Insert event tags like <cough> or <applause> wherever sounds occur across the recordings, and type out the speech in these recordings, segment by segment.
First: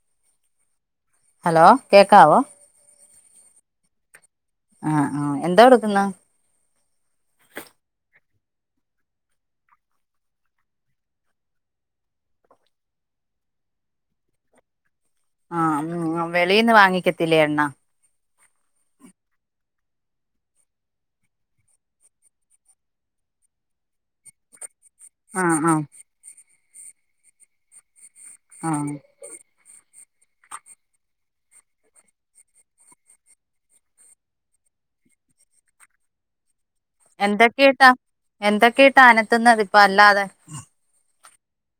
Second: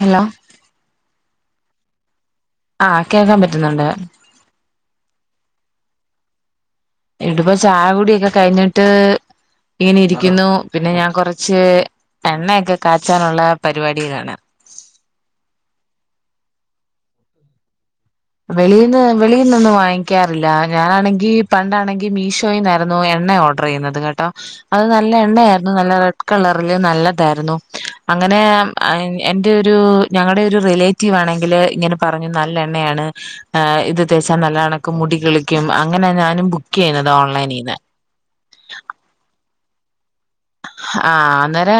Hello hello കേക്കാവോ? ആഹ് കേക്കാൻ പറ്റുന്നുണ്ട് ആഹ് ആഹ് എന്തോട്ക്ക്ന്ന്? ഇട്പ്പൊ ചായ കുടിയൊക്കെ കഴിഞ്ഞിട്ട് ഇങ്ങനെ ഇരിക്ക്യുന്നു പിന്നെ ഞാൻ കൊറച്ച് എണ്ണയൊക്കെ കാച്ചാനുള്ള പരിപാടിലാണ് ആഹ് ഉം വെളീയിന്ന് വാങ്ങിക്കത്തില്ലേ എണ്ണ വെളില്ന്ന് വെളീന്നൊന്നും വാങ്ങിക്ക്യാറില്ല ഞാനാണെങ്കി പണ്ടാണെങ്കി മീഷോയിന്നായിരുന്നു എണ്ണ ഓർ ഡറെയ്യുന്നത് കേട്ടോ അത് നല്ല ആ ആ എണ്ണയായിരുന്നു നല്ല റെഡ് കളറ്ല് നല്ലതായിരുന്നു അങ്ങനെ ആ അയിന് എൻ്റെയൊരു ഞങ്ങള്ടെ ഒരു റിലേറ്റീവാണെങ്കില് ഇങ്ങനെ പറഞ്ഞു നല്ല എണ്ണയാണ് ആഹ് ഇത് തേച്ചാ നല്ലതാണ് അന്ക്കും മുടി കിളിക്കും അങ്ങനെ ഞാനും ബു എന്തൊക്കെയിട്ടാ എന്തൊക്കെയിട്ടാ അനത്തുന്നത് ഇപ്പോ അല്ലാതെ ആഹ് അന്നേരാ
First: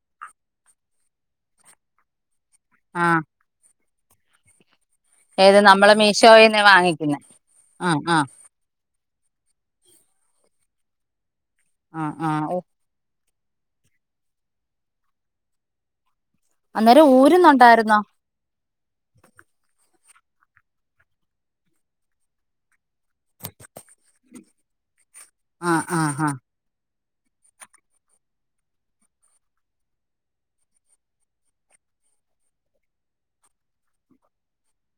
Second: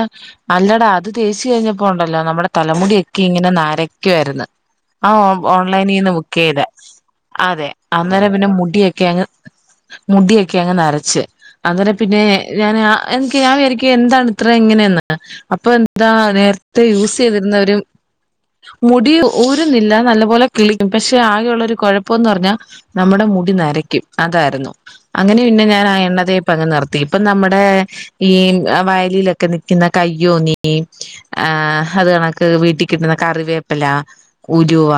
അല്ലടാ അത് തേച്ച് കഴിഞ്ഞപ്പോ ഉണ്ടല്ലോ നമ്മടെ ആ തലമുടിയൊക്കെ ഇങ്ങനെ നരക്ക്യുവാര്ന്ന് ആഹ് ഓ ഏത് നമ്മള് ഓൺലൈനീന്ന് മീഷോയിന്ന് ബുക്കെയ്തെ വാങ്ങിക്കുന്ന അതെ ആ ആ അന്നേരം പിന്നെ മുടിയ ക്കേയങ്ങ് മുടിയക്കേയങ്ങ് നരച്ച് അങ്ങനെ ആ പിന്നെ ആ ഞാനാ എ <unintelligible> ഞാൻ വിരായിക്കും എന്താണ് ഇത്ര ഇങ്ങനെയെന്ന് അപ്പൊ എന്താ നേര ത്തെ അന്നേരം യൂസെയ്തിരുന്നവരും ഊരുന്നുണ്ടായിരുന്നോ മുടി ഊരുന്നില്ല നല്ല പോലെ കിളിക്കും പക്ഷേ ആകെയുള്ളൊര് കൊഴപ്പന്ന് പറ്ഞ്ഞാ നമ്മടെ മുടി നരയ്ക്കും അതാരുന്നു അങ്ങനെ പിന്നെ ആ ഞാനാ ആ എണ്ണ ആ തേ പ്പങ്ങ് നിർത്തി ഇപ്പം നമ്മടെ ഈ ആഹ് വയലിലൊക്കെ നിക്ക്യുന്ന കയ്യോന്നി ആഹ് അത് കണക്ക് വീട്ടി കിട്ട്ന്ന കറുവേപ്പിലാ ഉലുവ,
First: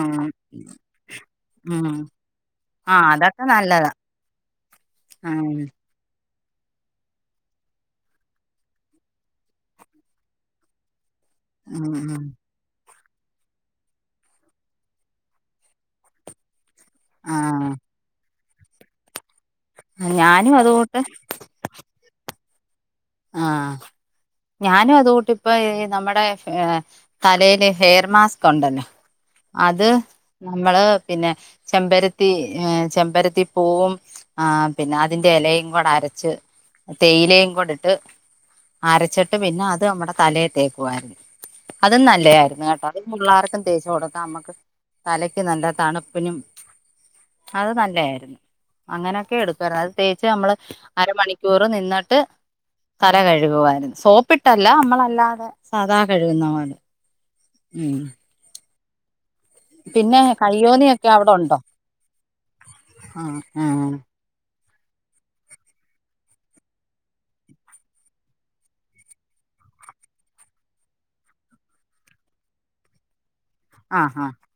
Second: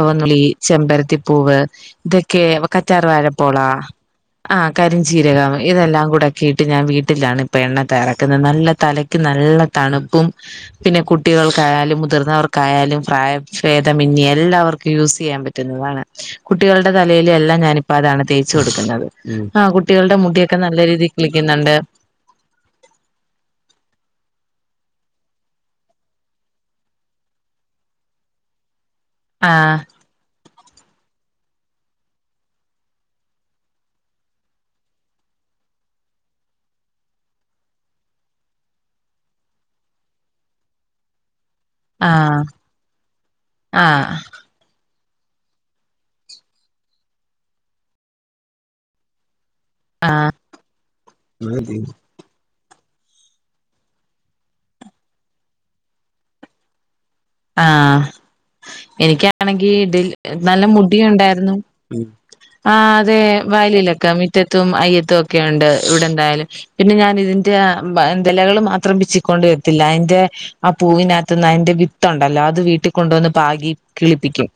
ഉം ചെമ്പരത്തിപ്പൂവ് ഉം ഇതൊക്കെ വ ആ കറ്റാർ അതൊക്കെ വാഴപോള നല്ലതാ ആഹ് ഉം കരിഞ്ചീരകം ഇതെല്ലാം കൂടെ ക്കീട്ട് ഞാൻ വീട്ടിലാണ് ഇപ്പൊ എണ്ണ തയ്യാറാക്ക്ന്നെ നല്ല തലയ്ക്ക് നല്ല തണ്പ്പും പിന്നെ ഉം കുട്ടികൾക്കായാലും ഉം മുതിർന്നവർ ക്കായാലും പ്രായഫേദമന്യേ എല്ലാവർക്കും യൂസെയ്യാൻ പറ്റുന്നതാണ് കുട്ടികളുടെ ആ തലയിലെല്ലാം ഞാനിപ്പ അതാണ് തേച്ച് കൊടുക്കുന്നത്. ആഹ് കുട്ടികളുടെ ഞാനും മുടിയൊക്കെ നല്ല അതുകൂട്ട് രീതിയിൽ കിളിക്കുന്നുണ്ട്. ആഹ് ഞാനും അതുകൂട്ട് ഇപ്പോ നമ്മുടെ ഏഹ് തലയില് ഹെയർ മാസ്ക് ഉണ്ടല്ലോ ആഹ് അത് നമ്മള് പിന്നെ ചെമ്പരത്തി ഏഹ് ചെമ്പരത്തി പോവും ആഹ് പിന്നെ അതിന്റെ എലയും കൂടെ അരച്ച് തേയിലയും കൂടെയി ട്ട് അരച്ചിട്ട് പിന്നെ അത് നമ്മടെ തലേ തേക്കുവായിരുന്ന്. അതും ആഹ് നല്ലതായിരുന്നു കേട്ടാ അത് പുള്ളാർക്കും തേച്ചു കൊടുക്കാ നമ്മക്കും തലക്ക് നല്ല തണുപ്പിനും അത് നല്ലതായിരുന്ന് അങ്ങനൊക്കെടു <unintelligible> അത് കുറേ തേച്ച് നമ്മള് അരമണിക്കൂറ് ആഹ് നിന്നട്ട് തല കഴുകുവായിരുന്നു സോപ്പിട്ടല്ല നമ്മളല്ലാതെ സാധാ കഴുകുന്ന പോലെ. ഉം ആഹ് എനിക്കാ എനിക്കാണെങ്കി പിന്നെ <unintelligible> നല്ല കയ്യോന്നിയൊക്കെ അവിടെ മുടിയുണ്ടായിരുന്നു, ഉണ്ടോ ആഹ് അതെ ആ ആ വയലിലൊക്കെ മി റ്റത്തും അയ്യത്തും ഒക്കെ ഉണ്ട് ഇവിടെ എന്തായാലും. പിന്നെ ഞാൻ ഇതിൻ്റെ എന്ത്‌ ഇലകള് മാത്രം പിച്ചിക്കൊണ്ട് വരുത്തില്ല അതിൻ്റെ ആ പൂവിനകത്തന്ന് അതിന്റെ വിത്തുണ്ടല്ലോ അത് വീട്ടിൽ കൊണ്ടുവന്ന് പാകി കിളിപ്പിക്കും.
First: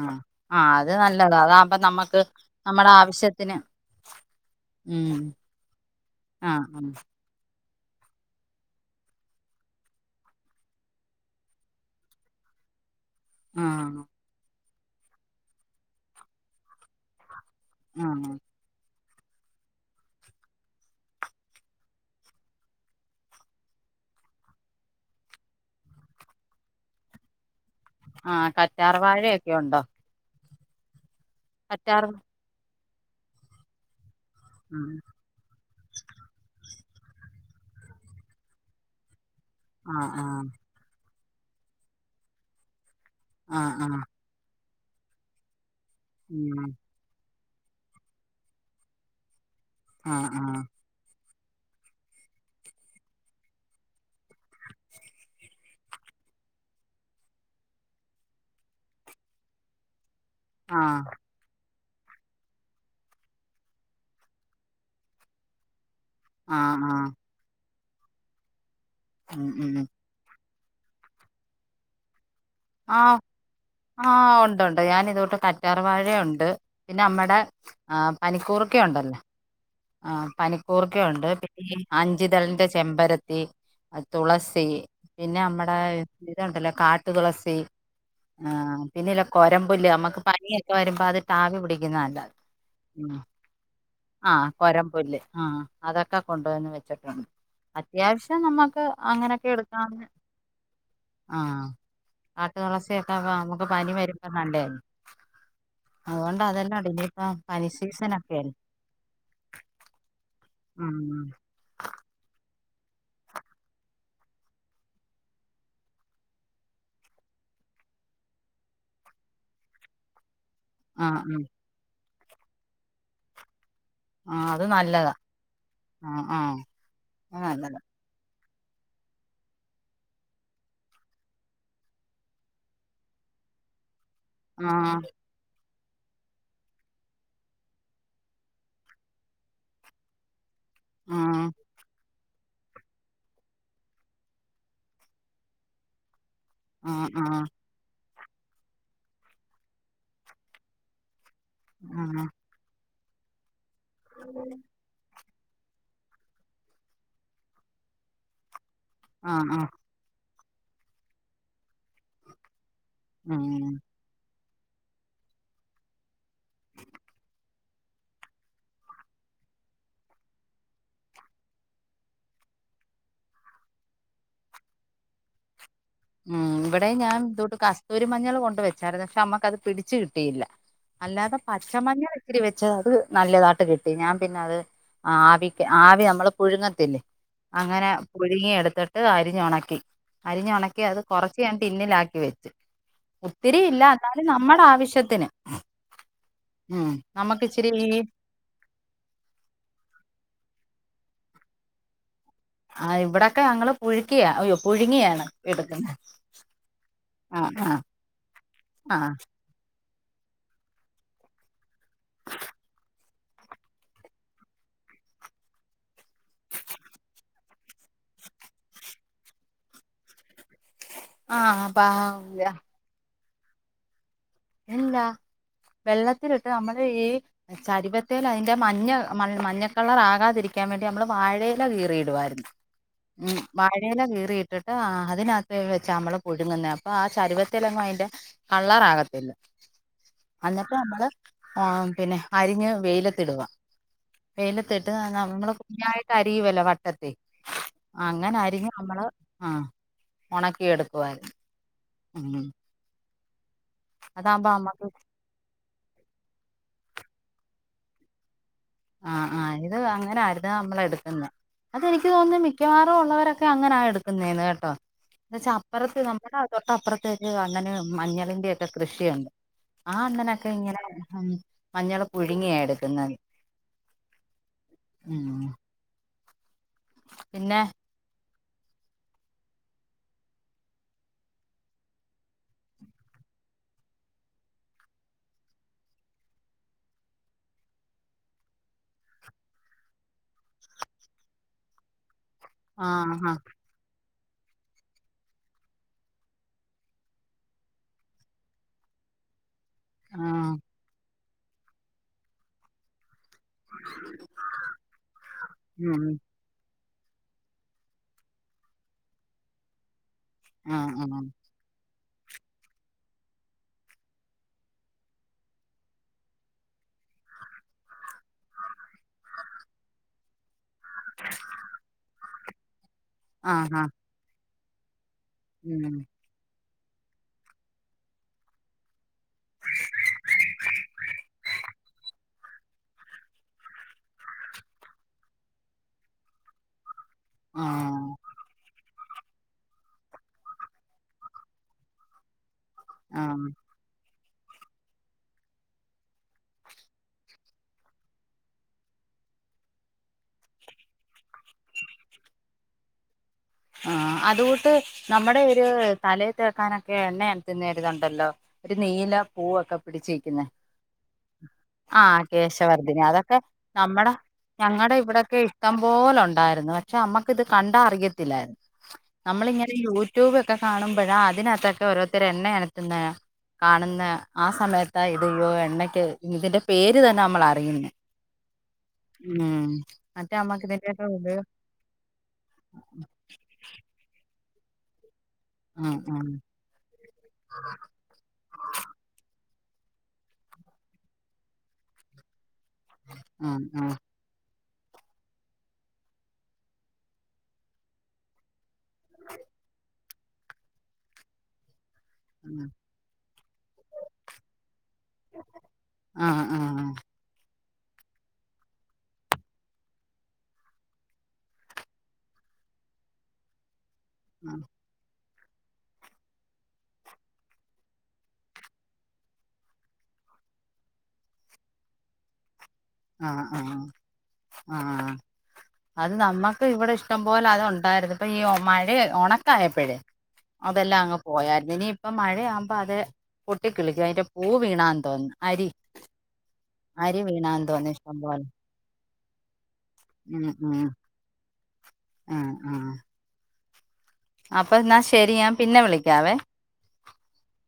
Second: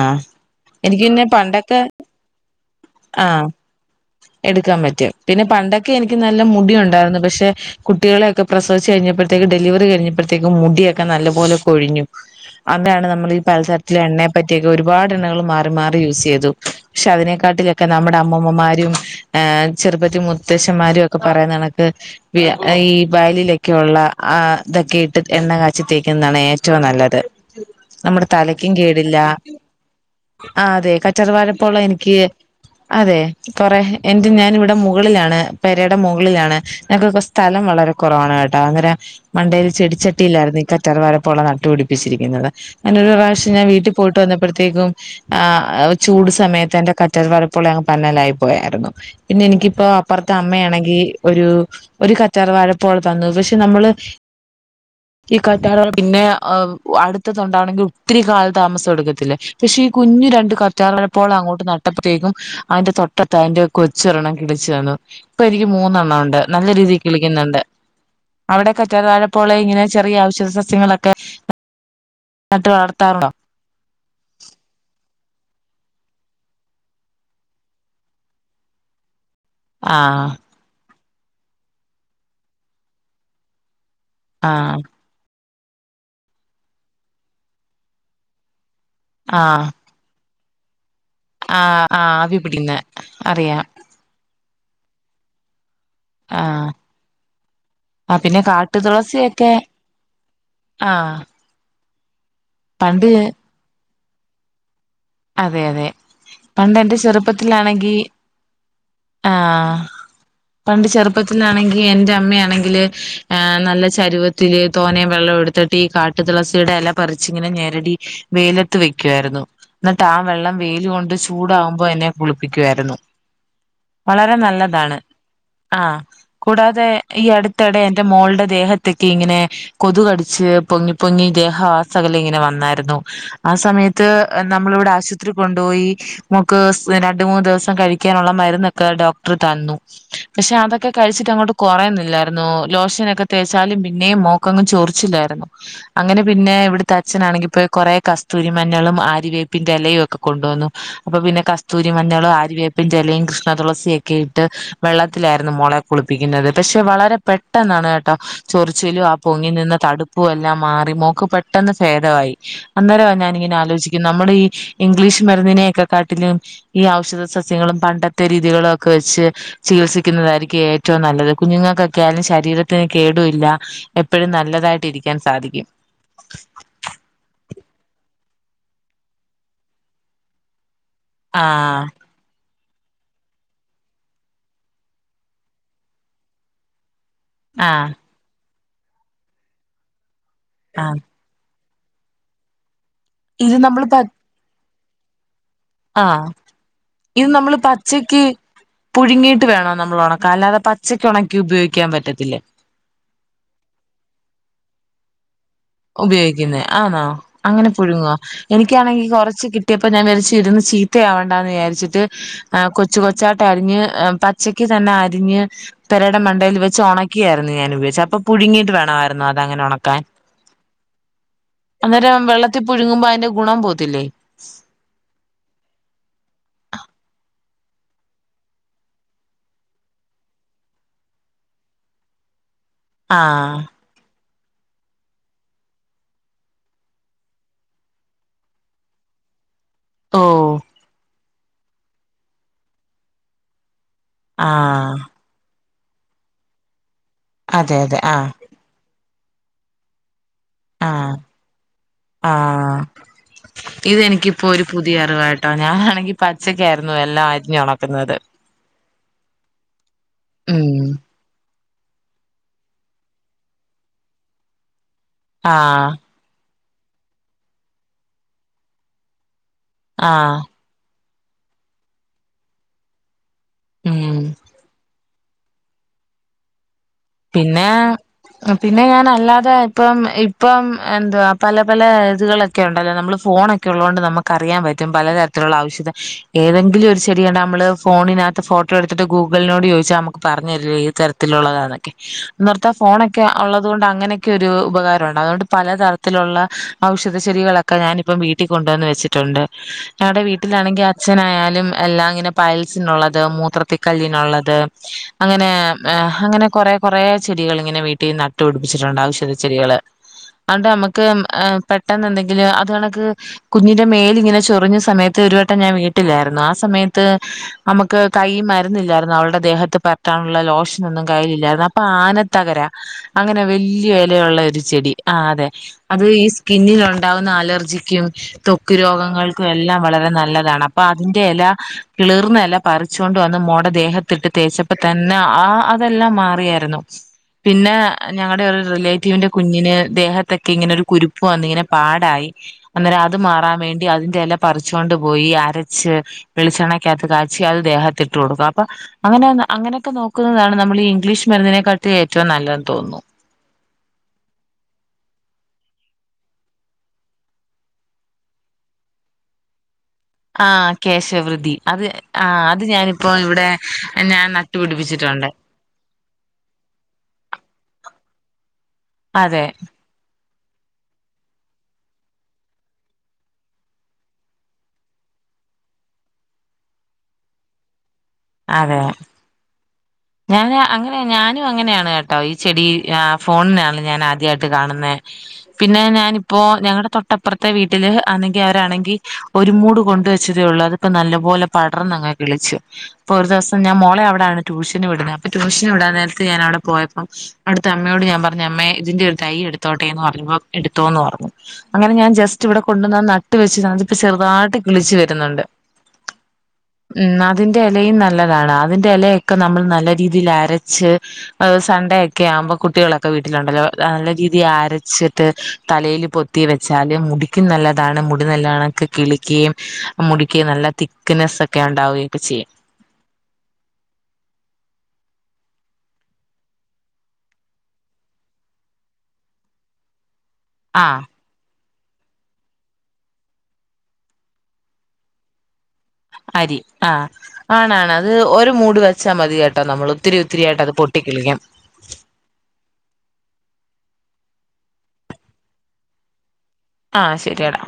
ആഹ് ആഹ് അത് എനിക്ക് പിന്നെ നല്ലതാ അതാകുമ്പം പണ്ടൊക്കെ നമ്മക്ക് നമ്മുടെ ആഹ് ആവശ്യത്തിന് എടുക്കാൻ പറ്റും, ഉം പിന്നെ പണ്ടൊക്കെ എനിക്ക് നല്ല ആ മുടി ഉണ്ടായിരുന്നു പക്ഷേ കുട്ടികളെയൊക്കെ പ്രസവിച്ച് കഴിഞ്ഞപ്പോഴത്തേക്ക് ഡെലിവറി കഴിഞ്ഞപ്പോഴേക്കും മുടിയൊക്കെ നല്ല പോലെ കൊഴിഞ്ഞു അതാണ് നമ്മൾ ഈ ആ പലതരത്തിലെ എണ്ണയെ പ റ്റിയൊക്കെ ഒരുപാട് എണ്ണകൾ മാറി മാറി യൂസ് ചെയ്തു പഷേ അതിനെക്കാട്ടിലൊക്കെ ആ നമ്മടെ അമ്മുമ്മമാരും ആഹ് ചെറുപ്പത്തി മുത്തശ്ശന്മാരു ഒക്കെ പറയുന്നണക്ക് വി ഈ വയലിലൊക്കെ ഉള്ള ആഹ് ഇതൊക്കെ ഇട്ട് എണ്ണ കാച്ചിത്തേ ക്കുന്നാണ് ഏറ്റവും നല്ലത് നമ്മടെ ആ തലക്കും കറ്റാർ കേടില്ലാ വാഴയൊക്കെ ഉണ്ടോ ആഹ് അതെ കറ്റാർവാഴപ്പോള കറ്റാർ എനിക്ക് അതെ കൊറെ എന്റെ ഞാൻ ഇവിടെ ആ മുകളിലാണ് പെരേടെ മുകളിലാണ് ഞങ്ങക്കൊക്കെ സ്ഥലം വളരെ കുറവാണ് ട്ടോ അങ്ങനെ മണ്ടേല് ആ ചെടിച്ചട്ടിയിലായിരുന്നു ഈ കറ്റർവാഴ പോള നട്ടു പിടിപ്പിച്ചിരിക്കുന്നത് ഞാനൊരു പ്രാ വശ്യം ആ ഞാൻ ആ വീട്ടി പോയിട്ട് വന്നപ്പോഴത്തേക്കും ആഹ് ഒരു ചൂട് ഉം സമയത്തെന്റെ ക റ്റാർവാഴപോള അങ്ങ് പന്നലായി പോയായിരുന്നു പിന്നെ എനിക്കിപ്പോ ആ അപ്പുറത്തെ ആ അമ്മയാണെങ്കി ഒരു ഒരു കറ്റാർവാഴ പോള തന്നു പക്ഷേ നമ്മള് <inaudible> ഈ കറ്റാർവാഴ പിന്നെ ആഹ് ഉ അടുത്തതുണ്ടാവണെങ്കിൽ ഒത്തിരി കാലതാമസം എടുക്കത്തില്ലേ പക്ഷേ ഈ കുഞ്ഞു രണ്ട് ആ കറ്റാർവാഴപോള അങ്ങോട്ട് ന ട്ടപ്പത്തേക്കും അതിന്റെ തൊട്ടത്ത് അതിന്റെ കൊച്ച് ഒരെണ്ണം കിളിച്ചു വന്നു ഇപ്പോ എനിക്ക് മൂന്നെണ്ണ ണ്ട് ആ നല്ല ആ രീതിയിൽ കിളിക്കുന്നുണ്ട് അവിടെ ഉം കാറ്റർവാഴപോള ഉം ഇങ്ങനെ ചെറിയ ഔ ഷധ സസ്യങ്ങളൊക്കെ നനട്ട് വളർത്താറുണ്ടോ? ആഹ് ഒണ്ട് ഒണ്ട് ഞാൻ ഇതോട്ട് കറ്റാർവാഴയുണ്ട് പിന്നെ അമ്മടെ ആഹ് പനിക്കൂർക്ക ഉണ്ടല്ലോ ആഹ് പനിക്കൂർക്ക ഉണ്ട് പിന്നെ അഞ്ചിതളിന്റെ ചെമ്പരത്തി തുളസി ആഹ് പിന്നെ അമ്മടെ ഇതുണ്ടല്ലോ കാട്ടു തുളസി? ആഹ് പിന്നില്ലേ ആഹ് കൊരമ്പുല്ല് നമ്മക്ക് പനിയൊക്കെ വരുമ്പോ അത് ആഹ് ആവി ആഹ് പിടിക്കുന്ന നല്ലാ ആവി പിടിക്കുന്നെ അറിയാം ആഹ് കൊരംമ്പുല്ല് ആഹ് അതൊക്കെ ആഹ് കൊണ്ടന്ന് വെച്ചിട്ടുണ്ട് ആ അത്യാവശ്യം പിന്നെ കാട്ടു നമ്മക്ക് അങ്ങനൊക്കെ തുളസിയൊക്കെ എടുക്കാന് ആഹ് ആഹ് കാട്ട് പണ്ട് തുളസിയൊക്കെ നമ്മക്ക് പനി വരുമ്പോ നല്ലേയല്ലേ അതെ അതെ അതുകൊണ്ട് പണ്ട് അതെല്ലാം എന്റെ ചെറുപ്പത്തിലാണെങ്കി <unintelligible> ആഹ് പണ്ട് ഉം ഉം. ചെറുപ്പത്തിലാണെ ങ്കി എന്റെ അമ്മയാണെങ്കില് നല്ല ചെരുവത്തില് തോനെ വെള്ളം എടുത്തിട്ടീ കാ ട്ട് തുളസിയുടെ എല പറിച്ചിങ്ങനെ ഞെരടി വേയിലത്ത് വെക്കുവായിരുന്നു. ന്നിട്ട് ആ വെള്ളം ആ വെയിലുകൊണ്ട് ഉം ചൂടാകുമ്പോ എന്നെ കുളിപ്പിക്കു വായിരുന്നു വളരെ ആ നല്ല അത് താണ് നല്ലതാ ആഹ് ആ ആ കൂടാതെ ഈ അത് നല്ലതാ അടുത്തിടെ ന്റെ മോളുടെ ദേഹത്തൊക്കെ ഇങ്ങനെ കൊതുകടിച്ച് പൊങ്ങി പൊങ്ങി ദേഹാസകല ഇങ്ങനെ വന്നായിരുന്നു ആഹ് സമയത്ത് എ ആ നമ്മളിവ്ടെ അശുത്രി കൊണ്ടുപോയി മോക്ക് സ് രണ്ട് മൂന്ന് ദിവസം കഴിക്കാനുള്ള മര്ന്നൊക്കെ ഡോക്ടർ തന്നു പക്ഷെ അതൊക്കെ കഴിച്ചിട്ട് ആ അങ്ങോട്ട് കൊറേയുന്നില്ല രുന്നു ലോഷനൊക്കെ തേച്ചാലും പിന്നേം മോൾക്കങ്ങു ചൊറിച്ചിലായിരുന്നു അങ്ങനെ പിന്നെ ഇവിടുത്തെ ആഹ് ആഹ് അച്ഛനാണെങ്കി പോയ് കൊറേ കസ്തൂരി മഞ്ഞളും ആരിവേപ്പിന്റെ എലയും ഒക്കെ കൊണ്ടുവന്നു അപ്പൊ പിന്നെ കസ് ആഹ് തൂരിമഞ്ഞളും ആരിവേപ്പിന്റെ എലയും കൃഷ്ണതുളസിയൊക്കെ ഇട്ട് വെള്ളത്തിലായിരുന്നു മോളെ കുളിപ്പിക്കുന്നത് പക്ഷെ വളരെ പെട്ടെന്നാണ് കേട്ടോ ചൊറിച്ചിലും ആഹ് പൊങ്ങി നിന്ന തടുപ്പും എല്ലാ മാറി മോക്ക് പെട്ടെന്ന് ഭേദവായി അന്നേരവാ ഞാനിങ്ങനെ ഉം ആലോചിക്കുന്ന നമ്മടെ ഈ ഇംഗ്ലീഷ് മരുന്നിനെക്കെകാട്ടിലും ഈ ഔഷധ സസ്യ സ്യങ്ങളും പണ്ടത്തെ രീതികളൊക്കെ വെച്ച് ചികിത്സിക്കുന്നതായിരിക്കും ഏറ്റവും നല്ലത് കുഞ്ഞുങ്ങൾക്കൊക്കെയായാലും ശരീരത്തിന് കേടുല്ല എപ്പോഴും നല്ലതായിട്ട് ഇരിക്കാൻ സാധിക്കും ഉം ഇവിടെ ഞാൻ ഇതോട്ട് കസ്തൂരി മഞ്ഞള് കൊണ്ട് വെച്ചായിരുന്നു പക്ഷെ നമ്മക്ക് അത് പിടിച്ച് കിട്ടിയില്ല അല്ലാതെ ആഹ് പച്ചമഞ്ഞള് ഇത്തിരി വെച്ച് അത് നല്ലതായിട്ട് കിട്ടി ഞാൻ പിന്നെ അത് ആവിക്ക് ആവി നമ്മള് പുഴുങ്ങത്തില്ലേ അങ്ങനെ ആഹ് പുഴുങ്ങി എടുത്തിട്ട് അരിഞ്ഞുണക്കി അരിഞ്ഞുണക്കി ആഹ് അത് കുറച് ച്ച് ഞാൻ ടിന്നിലാക്കി വെച്ച് ഇത് ഒത്തിരി ഇല്ല നമ്മള് പ എന്നാലും നമ്മുടെ ആവശ്യത്തിന് ആഹ് ഉം ഇത് നമുക്ക് നമ്മള് ഇച്ചിരി ഈ പച്ചക്ക് പുഴുങ്ങിട്ട് വേണോ നമ്മൾ ഉണക്കാൻ അല്ലാതെ പച്ചക്ക് ഉണക്കി ഉപയോഗിക്കാൻ പറ്റത്തില്ലേ ആഹ് ഇവിടെക്കെ ഞങ്ങള് പുഴുക്കിയ അയ്യോ പുഴുങ്ങിയാണ് എടുക്കുന്നത് ഉപയോഗിക്കുന്നെ ആണോ ആഹ് അങ്ങനെ ആഹ് പുഴുങ്ങോ എനിക്കാണെങ്കിൽ കൊറച്ച് കിട് ട്ടിയപ്പ ഞാൻ ചിരന്ന് ഇരുന്ന് ചീത്തയാവണ്ടന്ന് വിചാരിച്ചിട്ട് ആഹ് കൊച്ചു കൊച്ചായിട്ടരിഞ്ഞ് പച്ചക്ക് തന്നെ അരിഞ്ഞ് പെരയുടെ മണ്ടയിൽ വെച്ച് ഉണക്കിയായിരുന്നു ഞാൻ ഉപോഗിച്ചെ അപ്പൊ പുഴുങ്ങീട്ട് വേണായിരുന്നോ അതങ്ങനെ ഒണക്കാൻ ആഹ് അന്നേരം ആഹ് വെള്ളത്തിൽ പുഴങ്ങുമ്പോ അതിന്റെ ഗുണം പോത്തില്ലേ ഇല്ലാ വെള്ളത്തിലിട്ട് നമ്മള് ഈ ചരിവത്തെലതിന്റെ മഞ്ഞ മ മഞ്ഞക്കളറാകാതിരിക്കാൻ വേണ്ടി നമ്മള് വാഴയില കീറിയിടുവായിരുന്ന് ഉം ആഹ് വാഴ് ഴ എല കീറിട്ടിട്ട് ആ അതിനകത്ത് വെച്ച നമ്മള് പുഴങ്ങുന്നേ അപ്പൊ ആ ചരുവത്തെലങ്ങും അയിന്റ കള്ളറാകത്തില്ല ഓ അന്നിട്ട് നമ്മള് ആ പിന്നെ അരിഞ്ഞ് വെയിലത്തിടുവാ വെയിലത്തിട്ട് ആഹ് നമ്മള് കുഞ്ഞായിട്ട് അരിയുവല്ലോ വട്ടത്തി ത്തി അതെ അതെ ആഹ് അങ്ങനെ അരിഞ്ഞമ്മള് ആഹ് ഒണ ആഹ് ആഹ് ഇതെനിക്കിപ്പോ അതാകുമ്പോ ഒരു നമ്മക്ക് പുതിയ അറിവാ ട്ടാണ് ഞാനാണെങ്കിൽ പച്ചക്കായിരുന്നു എല്ലാം അരിഞ്ഞൊണക്കുന്നത് ആഹ് ആഹ് ഇത് അങ്ങന ആയിരുന്നു ഉം നമ്മളെടുക്കുന്നെ അതെനിക്ക് തോന്ന്ന്ന് മിക്കവാറും ഉള്ളവരൊക്കെ അങ്ങനാ എടുക്കുന്നേന്ന് കേട്ടോ എന്നച്ചാ ആഹ് അപ്പുറത്ത് അങ്ങനെ തൊട്ടപ്പുറത്തേക്ക് അണ്ണന് മഞ്ഞളിന്റൊക്കെ കൃഷിയുണ്ട് ആ ആഹ് അണ്ണനൊക്കെ ഇങ്ങനെ ഉം മഞ്ഞള് പുഴുങ്ങിയാ എടുക്കുന്നത് ഉം ഉം പിന്നെ പിന്നേ പിന്നെ ഞാനല്ലാതെ ഇപ്പം ഇപ്പം എന്ത്‌വാ പല പല ഇതുകളൊക്കെണ്ടല്ലോ നമ്മള് ഫോണൊക് ക്കെ ഒള്ളോണ്ട് നമുക്ക്റിയാൻ പറ്റും പല തരത്തിലുള്ള ഔഷധ ഏതെങ്കിലും ഒരു ചെടികണ്ട നമ്മള് ഫോണിനത്ത് ഫോട് ട്ടോ എടുത്തിട്ട് ഗൂഗിളിനോട് ചോദിച്ചാ നമുക്ക് പറഞ്ഞു തരില്ലെ ഏത് തരത്തിലുള്ളതാണൊക്കെ ഒന്നോർത്താ ആഹ് ഫോണൊക്കെ ഹാ ഉള്ള തുകൊണ്ട് അങ്ങനെയൊക്കെ ഒരു ഉപകാരോണ്ട് അതുകൊണ്ട് പല തരത്തിലുള്ള ഔഷധ ചെടികളൊക്കെ ഞാനിപ്പം വീട്ടിൽകൊണ്ടുവന്ന് വെച്ചിട് ണ്ട് ഞങ്ങളടെ ആഹ് വീട്ടിലാണെങ്കിൽ അച്ഛനായാലും എല്ലാം ഇങ്ങനെ പയൽസിന്ള്ളത് മൂ ത്ര ത്തിക്കല്ലിനുള്ളത് അങ്ങനെ ഉം അങ്ങനെ കുറെ കൊറേ ചെടികൾ ഇങ്ങനെ വീട്ടിൽ നട്ടുപടിപ്പിച്ചിട്ടുണ്ട് ഔഷധ ചെടികള് അതുകൊണ്ട് ആഹ് നമ്മക്ക് ആഹ് ഏ പെട്ടെന്ന് എന്തെങ്കിലും അതണക്ക് കുഞ്ഞിന്റെ മേലിങ്ങനെ ചൊറിഞ്ഞ സമയത്ത് ഒരുവട്ടം ഞാൻ വീട്ടിലായിരുന്നു ആ സമയ ത്ത് നമുക്ക് കൈ മരുന്നില്ലായിരുന്നു അവളുടെ ദേഹത്ത് പെര്റ്റാനുള്ള ലോഷനൊന്നും കയ്യിലില്ലായിരുന്നു അ തകര അങ്ങനെ ആഹ് ഹാ വലിയ എലയുള്ള ഒരു ചെടി ആ അതെ ഉം അത് ഈ സ്കിന്നിൽ ഉണ്ടാവുന്ന അലർജിക്കും തൊക്കു രോഗങ്ങൾ എല്ലാം വളരെ നല്ലതാണ് അപ്പ അതിന്റെ എല കിളർന്നല പറിച്ചൊണ്ട് വന്ന് മോൾ ട ദേഹത്തിട്ട് തേച്ചപ്പോ തന്നെ ആ അതെല്ലാം മാറിയായിരുന്നു പിന്നെ ആഹ് ഞങ്ങടെ ഒരു റിലേറ്റ് റ്റീവിന്റെ കുഞ്ഞിന് ദേഹത്തൊക്കെ ഇങ്ങനെ ഒരു കുരുപ്പു വന്ന് ഇങ്ങനെ പാടായി അന്നേരം അത് ആഹ് മാറാൻ വേണ്ടി അതിന്റെ എല പറിചോണ്ട് പോയി അരച്ച് വെളിച്ചണ്ണകത് കാച്ചി അത്ദേഹത്തി ഇട്ടു കൊടുക്കും അപ്പ അങ്ങനെ അങ്ങനെയൊക്കെ നോക്കുന്നതാണ് നമ്മൾ ഈ ഇംഗ്ലീഷ് മരുന്നിനെക്കാട്ടി ഏറ്റവും നല്ലന്ന് തോന്നുന്നു ആ അതുകൂട്ട് നമ്മുടെ ഒരു തലൽ തേക്കാനൊക്കെ എണ്ണയനക് ന്നരുത് ണ്ടല്ലോ ഒരു നീല പൂവൊക്കെ പിടിച് ആ കേശവൃതി അത് ആ അത് കേശവർധിന ഞാനിപ്പോ അതൊക്കെ ഇവിടെ നമ്മടെ ഞാൻ ഞങ്ങളുടെ നട്ടുപിടിപ്പിച്ചിട്ടുണ്ട് ഇവിടൊക്കെ ടം പോലെ ഉണ്ടാർന്നു പക്ഷെ നമ്മക്ക് ഇത് കണ്ട അറിയത്തില്ലായിരുന്നു അതെ നമ്മളിങ്ങനെ യൂ യൂട്യൂബൊക്കെ കാണുമ്പഴാ അതിനകത്തൊക്കെ ഓരോത്തര് എണ്ണ എനത്തുന്നെ കാണുന്ന ആഹ് സമയത്ത ഇതയ്യോ എണ്ണക്ക് ഇതിന്റെ പേര് തന്നെ നമ്മളറിയുന്നെ അതെ ഉം ഹ് ഞാൻ അങ്ങനെ ഞാനും അങ്ങനെയാണ് കേട്ടോ ഈ ചെടി ആഹ് ഫോണിനാണ് ഞാൻ ആദ്യം ദ്യായിട്ട് കാണുന്നേ പിന്നെ ആ ആ ഞാനിപ്പോ ഞങ്ങടെ തൊട്ടപ്പുറത്തെ വീട്ടില് അന്നെങ്കി അവരാണെങ്കി ഒരു മൂട് കൊണ്ടുവെച്ചതേ ഉള്ളൂ അതിപ്പോ നല്ല പോലെ പടർന്നങ്ങ് കിളിച്ച് ഇപ്പൊ ഒരു ആ ദെവസം ഞാൻ ആ മോളെ അവിടാണ് ട്യൂഷൻ വിടണെ അപ്പൊ ടൂഷൻവിടാനേരത്ത് ഞനവിടെ പോയപ്പോ അടുത്തെ അമ്മയോട് ഞാ പറഞ്ഞമ്മെ ഇതിന്റെ ഒരു തൈ എടുത്തോട്ടെന്ന് പറഞ്ഞപ്പോ എടുത്തോന്ന് പറഞ്ഞു അങ്ങനെ ഞാൻ ജസ് സ്റ്റ് ഇവിടെ കൊണ്ടന്ന നട്ട് വെച്ച് അതിപ്പ ചെറുതായിട്ട് കിളിച്ച് വെരുന്നുണ്ട് അഹ് ആഹ് അതിന്റെ എലയും നല്ലതാണ് അതിന്റെ എലയൊക്കെ ക്കെ നമ്മൾ നല്ല രീതിയിൽ അരച്ച് സണ്ടേക്കെ ആവുമ്പോ കുട്ടികളൊക്കെ വീട്ടിലുണ്ടല്ലോ നല്ല രീ തി അരച്ച് ത്ത് തലേല് പൊത്തി വെച്ചാല് മുടിക്കും നല്ലതാണ് മുടി നല്ലണക്ക് കിളിക്കെയും മുടിക്ക് നല്ല തിക്നെസ്സൊക്കെ ഉണ്ടാവുകയൊക്കെ ചെയ്യും ആഹ് ആഹ്ആഹ് അത് നമ്മക്ക് ഇവിടെ ഇഷ്ടം പോലെ അത് ഒണ്ടായിരുന്നു ഇപ്പൊ ഈ മഴയെ ഒണക്കായപ്പഴേ അതെല്ലാം ആഹ് അങ്ങ് പോയായിരുന്നിനി ഇപ്പം മഴയാകുമ്പോ അത് പൊട്ടിക്കിളിക്കും അതിന്റെ പൂ വീണാന്ന് തോന്ന് അരി അരി ആഹ് അരി ആ വീണാന്ന് തോന്നുന്നു ാണത് ഇഷ്ടം പോലെ ഒരു മൂട് വെച്ചാ മതി കേട്ടോ നമ്മൾ ഒത്തിരി ഒത്തിരിയായിട്ടത് പൊട്ടിക്കിളിക്കും ആഹ് ആഹ് അപ്പൊന്നാ ശെരി ഞാ പിന്നെ വിളിക്കാവേ ആഹ് ശെരിയെടാ